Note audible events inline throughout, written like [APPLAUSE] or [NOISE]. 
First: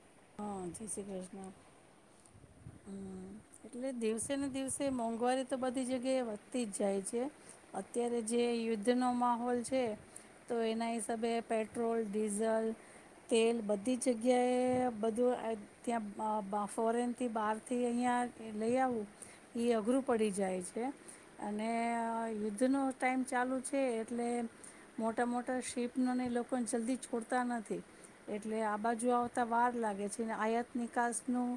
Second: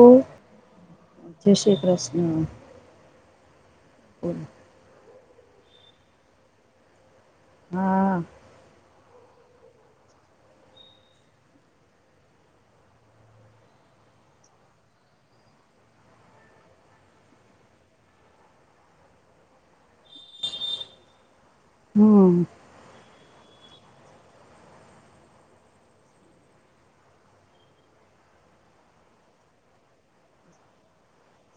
ઓ હા જય શ્રી કૃષ્ણ જય શ્રી કૃષ્ણ હમ. એટલે દિવસે ને દિવસે મોઘ ઘરે તો બધી જગ્યાએ વધતી જ જાય છે. હા અત્યારે જે યુદ્ધ નો માહોલ છે તો એના ઈસાબે પેટ્રોલ ડીઝલ તેલ બધી જગ્યાએ બધું ત્યાં ફોરેનથી બહારથી અહીંયા લઈ આવું એ અઘરું પડી જાય છે. અને હમ યુદ્ધનો ટાઈમ. ચાલુ છે એટલે મોટા મોટા શિપ નો એલોકો જલ્દી છોડતા નથી એટલે આ બાજુ આવતા વાર લાગે છે ને અયાત નિકાસનું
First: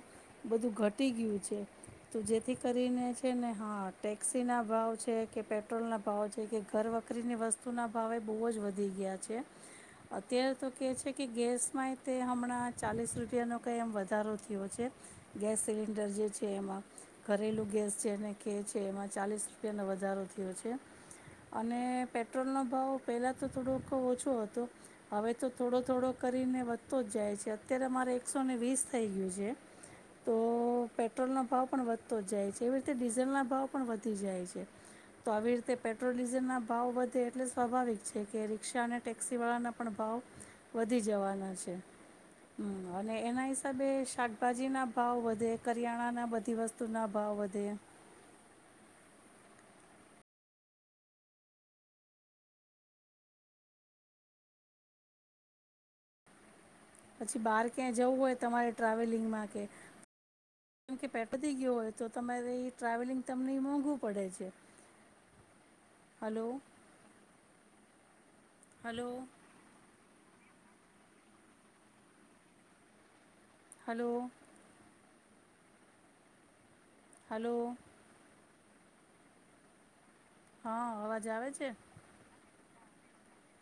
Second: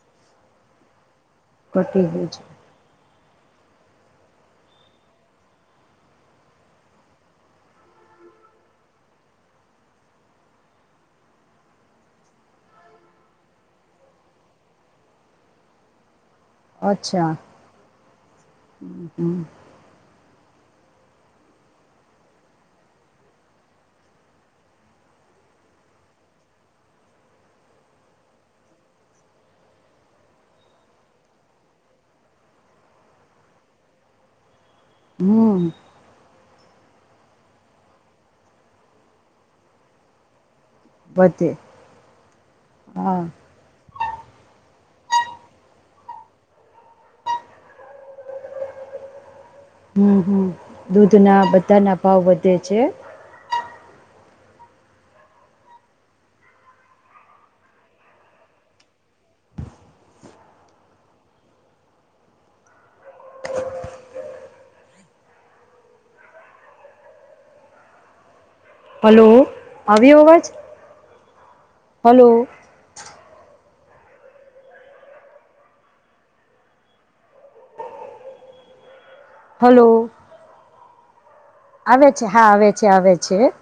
બધું ઘટી ગયું છે. કટી તો ગયું છે જેથી કરીને છે ને હા ટેક્સીના ભાવ છે કે પેટ્રોલના ભાવ છે કે ઘર વકરીની વસ્તુના ભાવ એ બહુ જ વધી ગયા છે, અત્યારે તો કહે છે, કે ગેસમાંય તે હમણાં ચાલીસ રૂપિયાનો કંઈ એમ વધારો થયો છે ગેસ સિલિન્ડર જે છે. એમાં અચ્છા ઘરેલું ગેસ છે અને કે છે એમાં હમ ચાલીસ રૂપિયાનો વધારો છે અને પેટ્રોલનો ભાવ પહેલાં તો થોડોખ ઓછો હતો હવે તો થોડો થોડો કરીને વધતો જ જાય છે. અત્યારે મામારે એકસોને વીસ થઈ ગયું છે તો પેટ્રોલનો ભાવ પણ વધતો જ જાય છે એવી રીતે ડીઝલના ભાવ પણ વધી જાય છે. તો આવી હમ રીતે પેટ્રોલ ડીઝલ ના ભાવ વધે એટલે સ્વાભાવિક છે કે રિક્ષા અને ટેક્સીવાળાના પણ ભાવ વધી વધે જવાના છે. અને હા એના હિસાબે શાકભાજી ના ભાવ વધે કરિયાણાના બધી વસ્તુના ભાવ વધે. હમ, હમ. દૂધના બધાના ભાવ વધે છે. પછી બહાર જવું હોય, તમારે ટ્રાવેલિંગમાં કે ગયો હોય, તો તમારી ટ્રાવેલિંગ તમને મોંઘવું પડે છે hello. Hello. Hello. Hello. Hello. Hello. હ, અવાજ આવે છે ને. આવે છે હા આવે છે આવે છે.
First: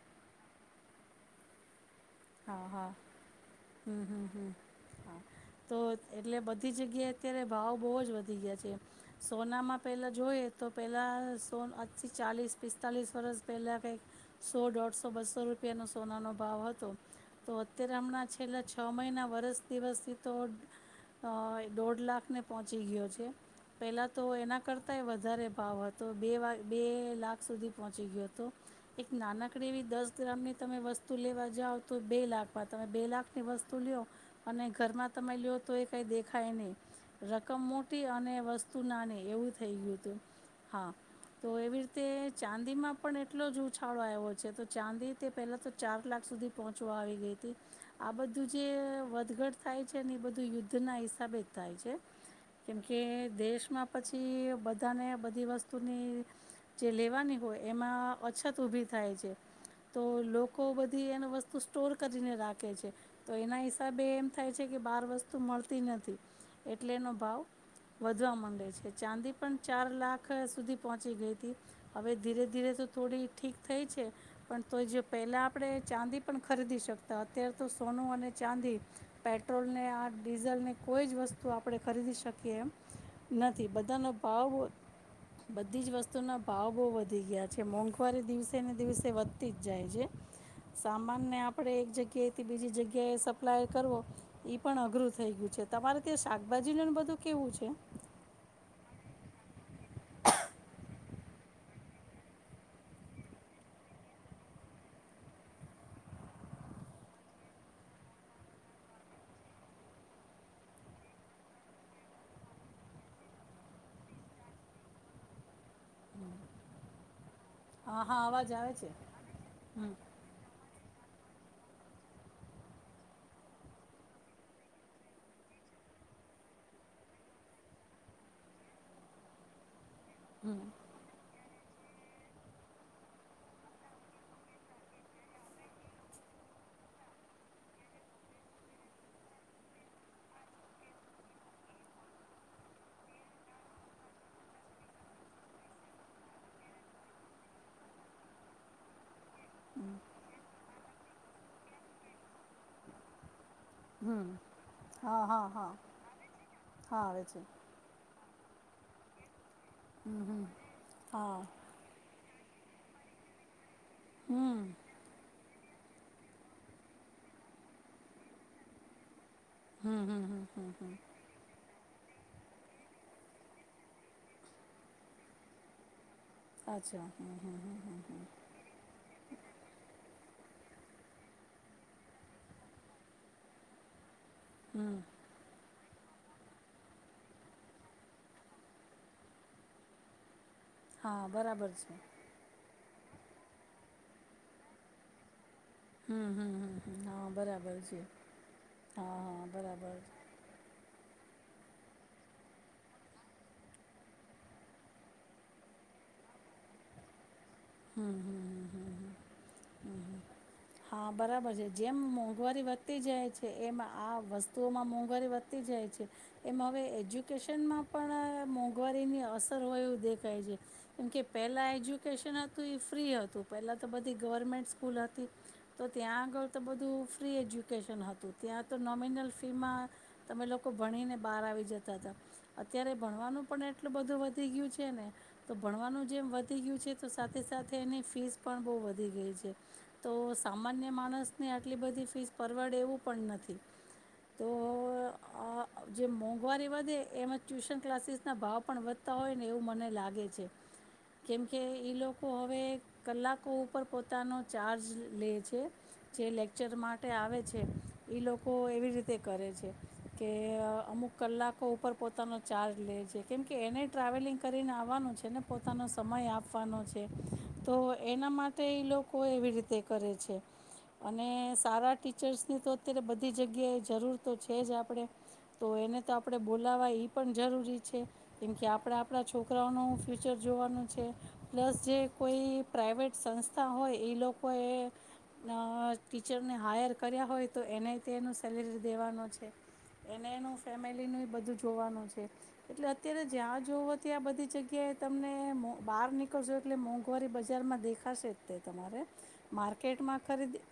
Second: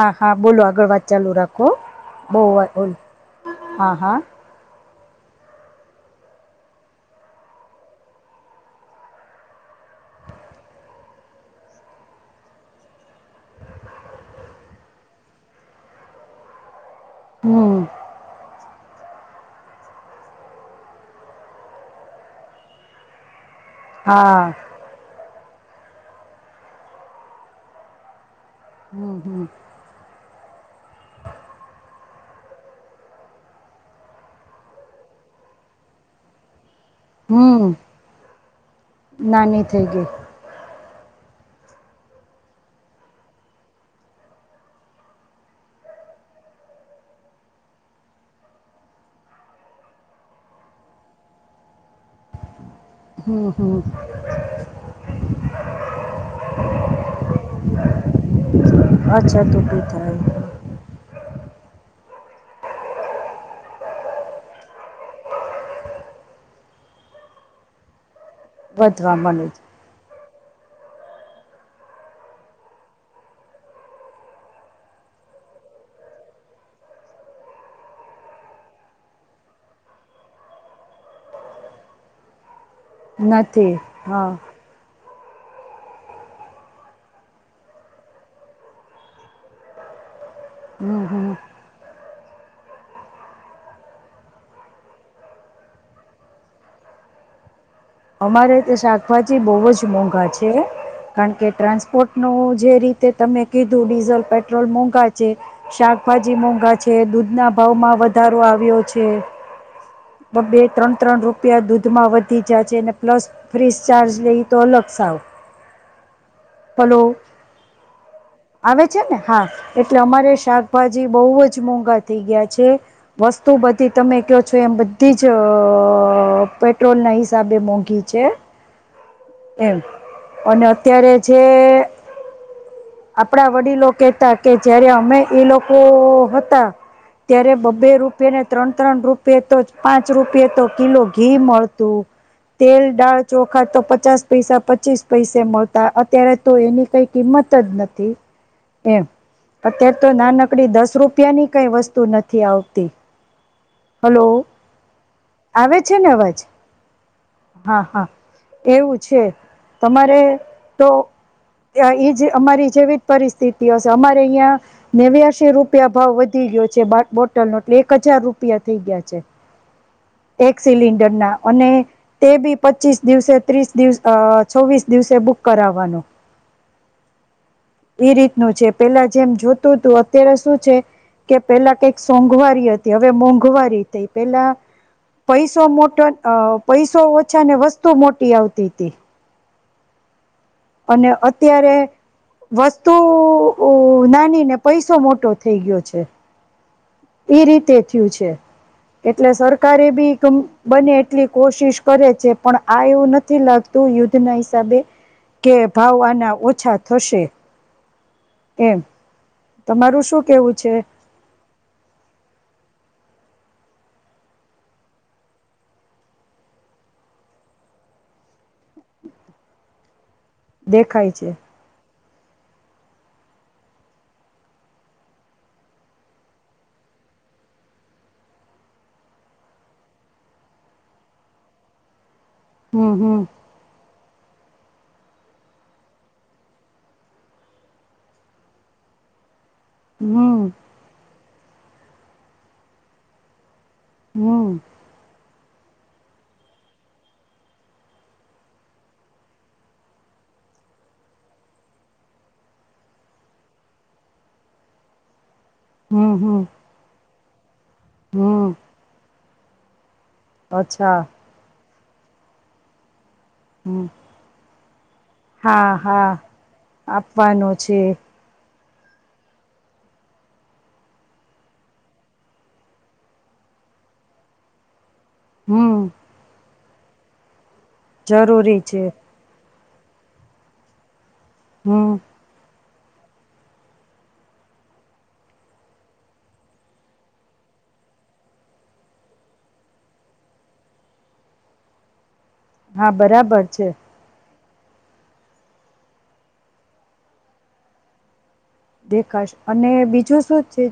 હા હા, બોલો. આગળ વાત ચાલુ રાખો હા હા ઓલ, હા હા હા, તો એટલે બધી જગ્યાએ અત્યારે ભાવ બો જ વધી ગયા છે. સોનામાં પહેલા જોઈએ તો, પહેલા સો આથી ચાલીસ પિસ્તાલીસ વર્ષ પહેલા, કંઈક સો, દોઢસો, બસો રૂપિયાનો સોનાનો ભાવ હતો તો હમ અત્યારે, હમના છેલ્લા છ છ મહિના વરસ દિવસથી તો, અ દોઢ લાખને પહોંચી ગયો છે. પેલા તો હા એના કરતાંયે વધારે ભાવ હતો બે વા બે લાખ સુધી પહોંચી ગયોતો. એક હમ હમ નાનકડી એવી દસ ગ્રામની તમે વસ્તુ લેવા જાવ. તો બે લાખમાં તમે બે લાખની વસ્તુ લયો અને ઘરમાં તમે લયો તો એ કંઈ દેખાય નહીં.. રકમ હમ મોટી અને વસ્તુ નાની એવું થઈ ગયુંતું હા. તો એવી રીતે ચાંદીમાં પણ એટલો જ ઉછાળો આવ્યો છે. તો ચાંદી તે પહેલા તો ચાર લાખ સુધી. પહોંચવા આવી ગઈ તી આ બધું જે વધઘટ થાય છે ને એ બધું યુદ્ધના હિસાબે જ થાય છે. કેમ કે હમ દેશમાં હમ પછી બધ બધાને બધી વસ્તુની જે લેવાની હોય એમા અછ છત ઉભી થાય છે અછત ઊભી તો થાય લોકો બધી એને વસ્ સ્તુ સ્ટોર કરીને રાખે છે તો એના હિસાબે એમ થાય છે કે બાર વસ્તુ મળતી નથી એટલે એનો ભાવ વધ વધવા માંડે છે વધવા ચાંદી મળે પણ છે ચાર લાખ સુધી પહોંચી ગઈ તી હવે ધીરે ધીરે તો થોડી ઠીક થઈ છે. પણ તો જે પહેલાં આપણે ચાંદી પણ ખરીદી શકતા અત્યારે તો સોનું અને ચાંદી પેટ્રોલને આ ડીઝલને કોઈ જ વસ્તુ આપણે ખરીદી શકીએ એમ નથી બધાનો ભાવ બોવ બધી જ વસ્તુના ભાવ બહુ વધી ગયા છે મોંઘવારી દિવસેને દિવસે વધતી જ જાય છે. હમ હમ સામાનને આપણે એક જગ્યા કે થી બીજી જગ્યાએ સપ્લાય કરવો ઈ પણ અઘરું થઈ ગયું છે તમારે ત્યાં શાકભાજીનું ને બધું કેવું છે? અમારે તે શાકભાજી બહુ જ મોંઘા છે. કારણ કે ટ્રાન્સપોર્ટ નું જે રીતે તમે કીધું ડીઝલ પેટ્રોલ મોંઘા છે શાકભાજી મોંઘા છે દૂધ ના ભાવમાં વધારો આવ્યો છે બ બે ત્રણ ત્રણ રૂપિયા દૂધમાં વધી ગયા છે ને પ્લસ ફ્રીસ ચાર્જ લઈ તો અલગ સાવ હલો. હા હા અવાજ આવે છે ને હા હમ એટલે અમારે શાક ભાજી બહુ જ મોંઘા થઇ ગયા છે વસ્તુ બધી તમે કયો છો એમ બધી જ પેટ્રોલના હિસાબે મોંઘ ઘી છે. એમ અને અત્યારે જે આપણા વડીલો કેતા કે જયારે અમે એ લોકો હતા. ત્યારે બ્બે રૂપિયા ને ત્રણ ત્રણ રૂપિયે તો પાંચ રૂપિયે તો કિલો ઘી મળતું તેલ, દાળ, ચોખા તો પચાસ પૈસા પચીસ પૈસે મળતા અત્યારે તો એની કઈ કિંમત જ નથી એમ અત્યારે તો નાનકડી દસ રૂપિયાની કઈ વસ્તુ નથી આવતી. હલો હમ હા હા હા આવે છે ને અવાજ હા આવે. છે હા હા. એવું છે. તમારે તો હા એ ઈ જ અમારી જેવી જ પરિસ્થિતિ તી હશે અમારે ઈયા નેવ્યાસી રૂપ રૂપિયા ભાવ વધી ગયો છે બા બોટલનો એટલે એક હજાર રૂપિયા થઈ ગયા છે. એક સિલિન્ડરના અને તે બી પચીસ દિવસે ત્રીસ દિવસ અ છવ્વીસ દિવસે બુક કરાવાનો. અચ્છા એ રીતનું છે પેલા જેમ જોતું હતું. અત્યારે શું છે કે પેલા કઈક સોંઘવારી હતી હવે મોંઘવારી થઈ. પેલા પૈસો. [UNINTELLIGIBLE] ઓછા ને વસ્તુ મોટી આવતી હતી. અને હા બરાબર અત્યારે છે વસ્ત તો નાની ને પૈસો મોટો. થઈ ગયો છે. હમ હમ હમ હા ઈ રીતે બરાબર થયું છે હા એટલે હા સરકારી એ બરાબર બી બને એટલી કોશિશ કરે છે પણ આ એવું નથી લાગતું યુદ્ધ ના હિસાબે કે ભાવ આના ઓછા થશે હમ હમ એમ હમ તમારું શું કેવું છે? હા બરાબર છે જેમ મોંઘવારી વધતી જાય છે એમ આ વસ્તુઓમાં મોંઘવારી વધતી જાય છે એમ હવે એજ્યુકેશનમાં પણ મોંઘવારીની અસર હોય એવ દેખાય. કહે એમ દેખાય કે છે પહેલા એ જુ. કેશના તો એ ફ્રી હતું પહેલાં તો બધી ગવર્મેન્ટ સ્કૂલ હતી તો ત્યાં આગળ તો બધું ફ્રી એજ્યુકેશન હતું ત્યાં તો નોમિનલ ફીમાં તમે લોકો ભણીને બહાર આવી જતા હતા અત્યારે હમ હમ ભણવાનું પણ એટલું. એટલું બધું વધી ગયું છે ને તો ભણવાનું જેમ વધી ગયું છે તો. સાથે સાથે એની ફીસ પણ બહુ વધી ગઈ છે. તો હમ સામાન્ય માણસ. ને આટલી બધી ફીસ પરવડે એવું પણ નથી. તો હમ આ જે મોંઘવારી વધે એમાં ટ્યુશન ક્લાસીસના ભાવ પણ વધતા હોય ને એવું મને લાગે છે કેમકે એ લોકો. લોકો હવે કલાકો ઉપર પોતાનો ચાર્જ લે છે. હમ છે જે હમ લેક્ચરમાં માટે આવે છે. ઈ લોકો હમ એવી રીતે. તે કરે છે. કે અચ્છા અમુક કલાક. ઉપર પોતાનો ચાર્જ લે છે કેમ કે એને હમ ટ્રાવેલિંગ કરીને આવવાનું છે ને હા પોતાનો હા સમય આપવાનો છે આપવાનો તો છે એના માટે એ લોકો એવી રીતે કરે છે અને સારા ટીચર્સની તો અત્યારે બધી જગ્યાએ જરૂર તો છે જ આપણે તો હમ એને તો આપડે બોલાવા એ પણ જરૂરી છે. કેમ જરૂરી કે છે આપણા, આપણા છોકરા છોકરાઓનું ફ્યુચર જોવાનું છે. પ્લસ હમ જે કોઈ પ્રાઇવેટ સંસ્થા હોય એ લોકોએ ટીચરને હાયર કર્યા હોય તો એને તેનું સેલેરી દેવાનો છે એને એનું ફેમિલીનું બધું જોવાનું છે. એટલે, હા અત્યારે બરાબર જ્યાં છે જોવું ત્યાં બધી કે, તમને બહાર ની જજો એટલે મોંઘવારી બજારમાં દેખાશે. તે તમારે દેખાશે અને બીજું માર્કેટમાં શું છે, ખરીદી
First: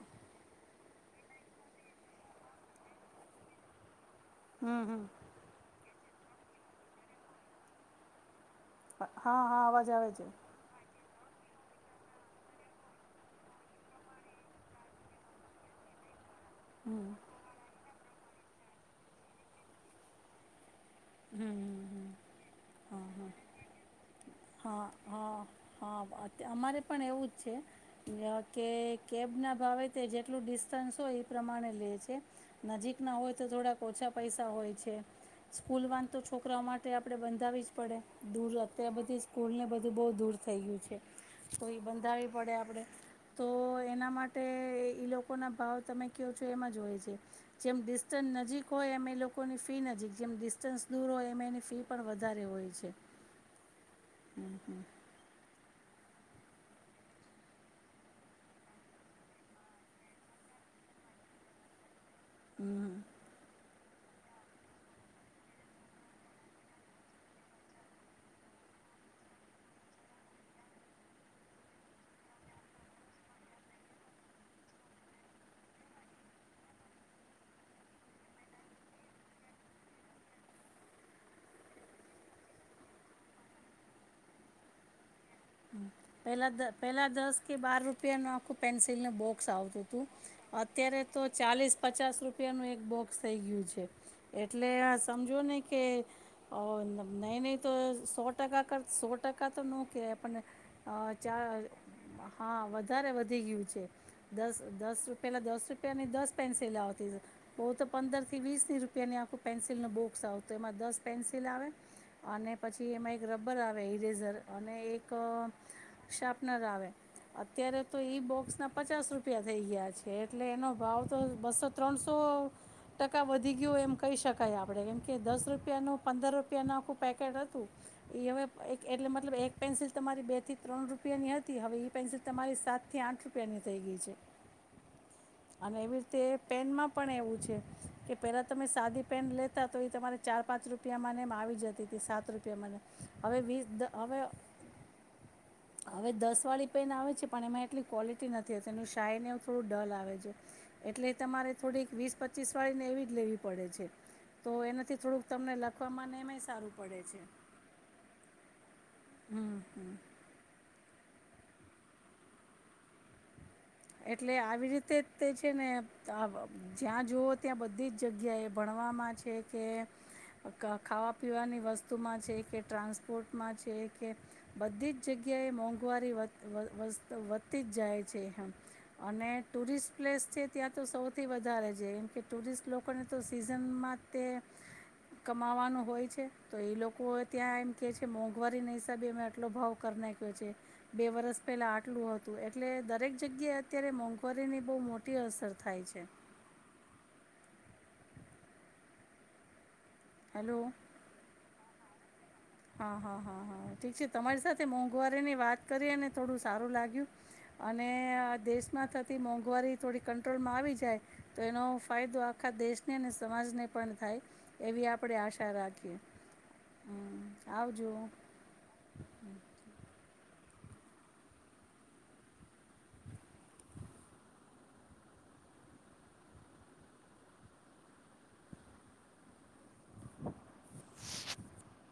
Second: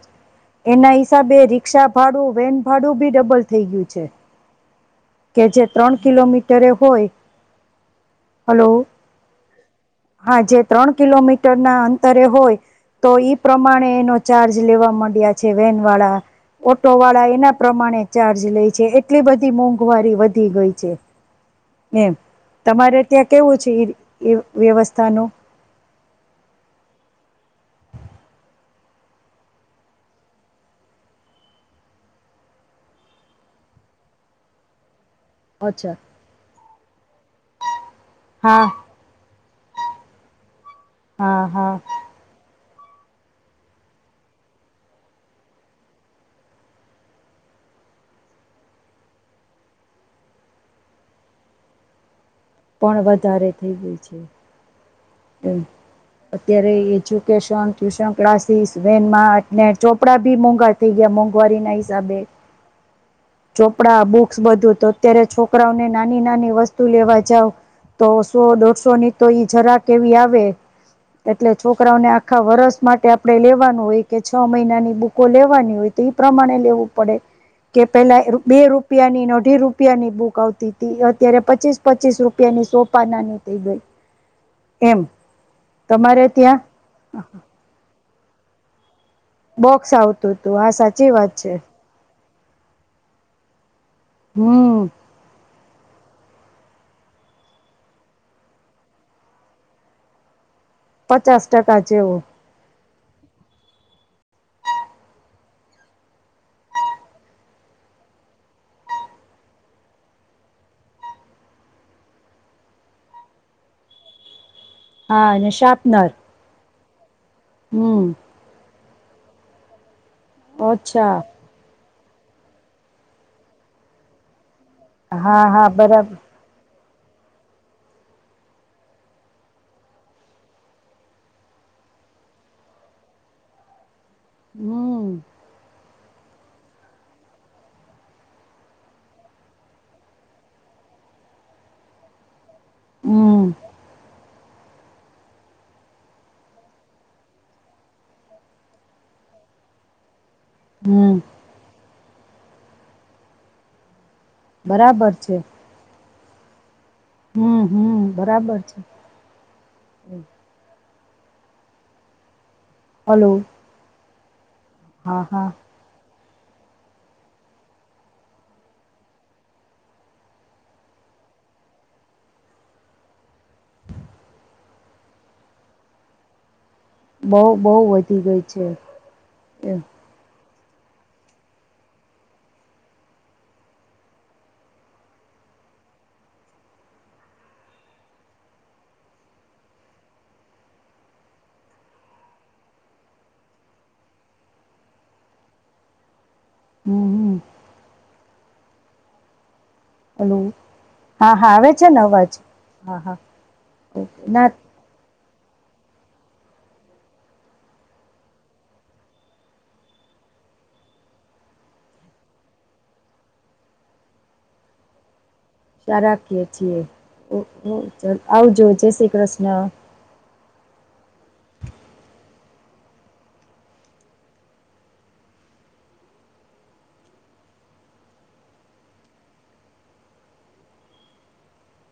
એના હિસાબે રિક્ષા ભાડું, વેન ભાડું બી ડબલ થઈ ગયું છે. હમ હમ કે જે ત્રણ કિલોમીટરે હોય. હલો હા હા, અવાજ આવે છે. હા જે ત્રણ કિલોમીટરના અંતરે હોય તો ઈ પ્રમાણે એનો ચાર્જ લેવા માંડ્યા છે, વેનવાળા. ઓટો હમ વાળા એના પ્રમાણે ચાર્જ લે છે. એટલી બધી મોઘ મોંઘવારી વધી ગઈ છે. હમ હમ હમ એમ, તમારે ત્યાં કેવું છે? એ હા વ્યવસ્થાનો હા હા, અમારે પણ એવું જ છે કે કેબના ભાવે તે જેટલું ડિસ્ટન્સ હોય એ પ્રમાણે લે છે, નજીકના હોય તો થોડાક ઓછા પૈસા હોય છે. સ્કૂલ અચ્છા વાનતો છોકરાઓ માટે આપડે બંધાવી જ પડે દૂર હા [UNINTELLIGIBLE] બધી જ. સ્કૂલને બધું બો દૂર થઈ ગયું. છે હા હા તોઈ બંધાવવી પડે આપણે. તો એના માટે ઈ લોકોના ભાવ તમે કેવ છો એમજ હોય છે જેમ ડિસ્ટન્સ નજીક હોય એમ એ લોકોની ફી નજીક જેમ ડિસ્ટન્સ દૂર હોય એમ એની ફી પણ વધ પણ વધારે થઈ ગય છે. હમ્મ હમ્મ અત્યારે એજ્યુકેશન, ટ્યુશન ક્લાસીસ, વેનમાં અને ચોપડા બી મોંઘા થઈ ગયા મોંઘવારીના હિસાબે. હમ્મ ચોપડા, બુક્સ બધું તો અત્યારે છોકરાઓને નાની નાની વસ્તુ લેવા જાવ તો સો દોઢસોની તોઈ જરાક કેવી આવે એટલે છોકરાઓને આખા વરસ માટે આપણે લેવાનું હોય કે છ મહિનાની બુકો લેવાની હોય તો એ પ્રમાણે લેવું પડે કે પેલા બે રૂપિયાનીને અઢી રૂપિયાની બુક આવતી હતી અત્યારે પચીસ પચીસ રૂપિયાની સો પાનાની થઈ ગઈ. એમ. તમારે ત્યાં પેલા પેલા દસ કે બાર રૂપ રૂપિયાનું આખું પેન્સ બોક્સ આવતું હતું હા અત્યારે સાચી તો વાત છે ચાલીસ પચાસ રૂપ રૂપિયાનું એક બોક્સ થઈ ગયું છે. એટલે હમ સમજો નય. કે નહી નહી તો સો ટકા કર સો ટકા તો ન કે પણ અ પચાસ ચાર ટકા જેવું હા વધ વધારે વધી ગયું છે દસ દસ રૂપિયાલાં દસ રૂપિયાની દસ પેન્સિલ આવતી બહ તો પંદરથી વીસની રૂપિયાની આખું પેન્સિલનું બોક્સ આવ તો એમાં દસ પેન્સિલ આવે અને પછી એમાં એક રબર આવે ઇરેઝર અને એક હા અને શાર્પનર શાર્પનર આવે અત્યારે તો હમ એઈ બોક્સ ના પચાસ રૂપ [UNINTELLIGIBLE] થઈ ગયા આજ કે એટલે એનો ભાવ તો ઓછા બસો ત્રણ સોં તો ટકા વધી ગયું એમ કહી શકાય કઈ આપણે કેમ કે હા દસ હા રૂપિયાનું બરાબર પંદર રૂપિયાનું આખુ પેકેટ હતું ઈ હવે એટલે મતલબ એક પેન્સિલ તમારી બે થી ત્રણ રૂપિયાની હતી હવે એ પેન્સિલ તમારી સાતથી આઠ રૂપિયાની થઈ ગઈ છે. હમ્મ અને એવી રીતે પેનમાં પણ એવું છે કે પહેલાં તમે સાદી પેન લેતા તો એ તમારે ચાર પાંચ રૂપિયામાંને એમ આવી જતી હતી સાત રૂપિયા રૂપિયામાં ને હવે હમ વિસ દ હવે હવે દસ વાળી પેન આવે છે પણ એમાં એટલી ક્વોલિટી નથીતી એનું શાય ને એવું થોડું ડલ આવે છે. એટલે હમ તમારે થોડીક વીસ પ પચીસવાળી ને એવી જ લેવી પડે છે. તો એના થી થોડુંક તમને લખવામાં ને એમાં ઈ સારું. હમ્મ, હમ્મ બરાબર છે. હમ્મ હમ્મ. હલો. એટલે આ વી રીતે હા તે હા છે ને તા આ અબ જ્યાં જુઓ ત્યાં બધી જ જગ્યાએ ભણવામાં છે કે ક ખાવા પીવાની વસ્તુમાં છે કે ટ્રાન્સપોર્ટમાં છે કે બધી જ જગ્યાએ મોંઘવારી વધ વધ વસ્ત બહુ વધતી બહુ જ જાય વધી છે ગઈ હા. અને ટુરિસ્ટ પ્લેસ છે ત્યાં તો સૌથી વધારે છે એમ કે ટુરિસ્ટ લોકોને તો સીઝનમાં તે કમાવાનું હોય છે તો એ લોકો ત્યાં એમ કેહે છે મોંઘવારીના હિસાબે એમે આટલો ભાવ કરી નાખ્યો છે બે વરસ પહેલાં આટલું હતું એટલે દરેક જગ્યાએ અત્યારે મોંઘવારીની બહુ મોટી અસર થાય છે. હમ્મ, હમ્મ. હલો હેલો હા હા આવે છે ને અવાજ. હા હા હા હા ઠીક છે તમારી ના સાથે મોંઘવાર રેની વાત કરીને થોડું સારું લાગ્યું અને આ દેશમાં થતી મોંઘવારી થોડી કંટ્રોલમાં આવી જાય તો એનો ફાયદો આખા દેશને અને સમાજને પણ થાય એવી આપડે આશા શા રાખીએ છીએ. ઓ હમ હો આવજો ચલ આવજો, જય શ્રી કૃષ્ણ. [INAUDIBLE]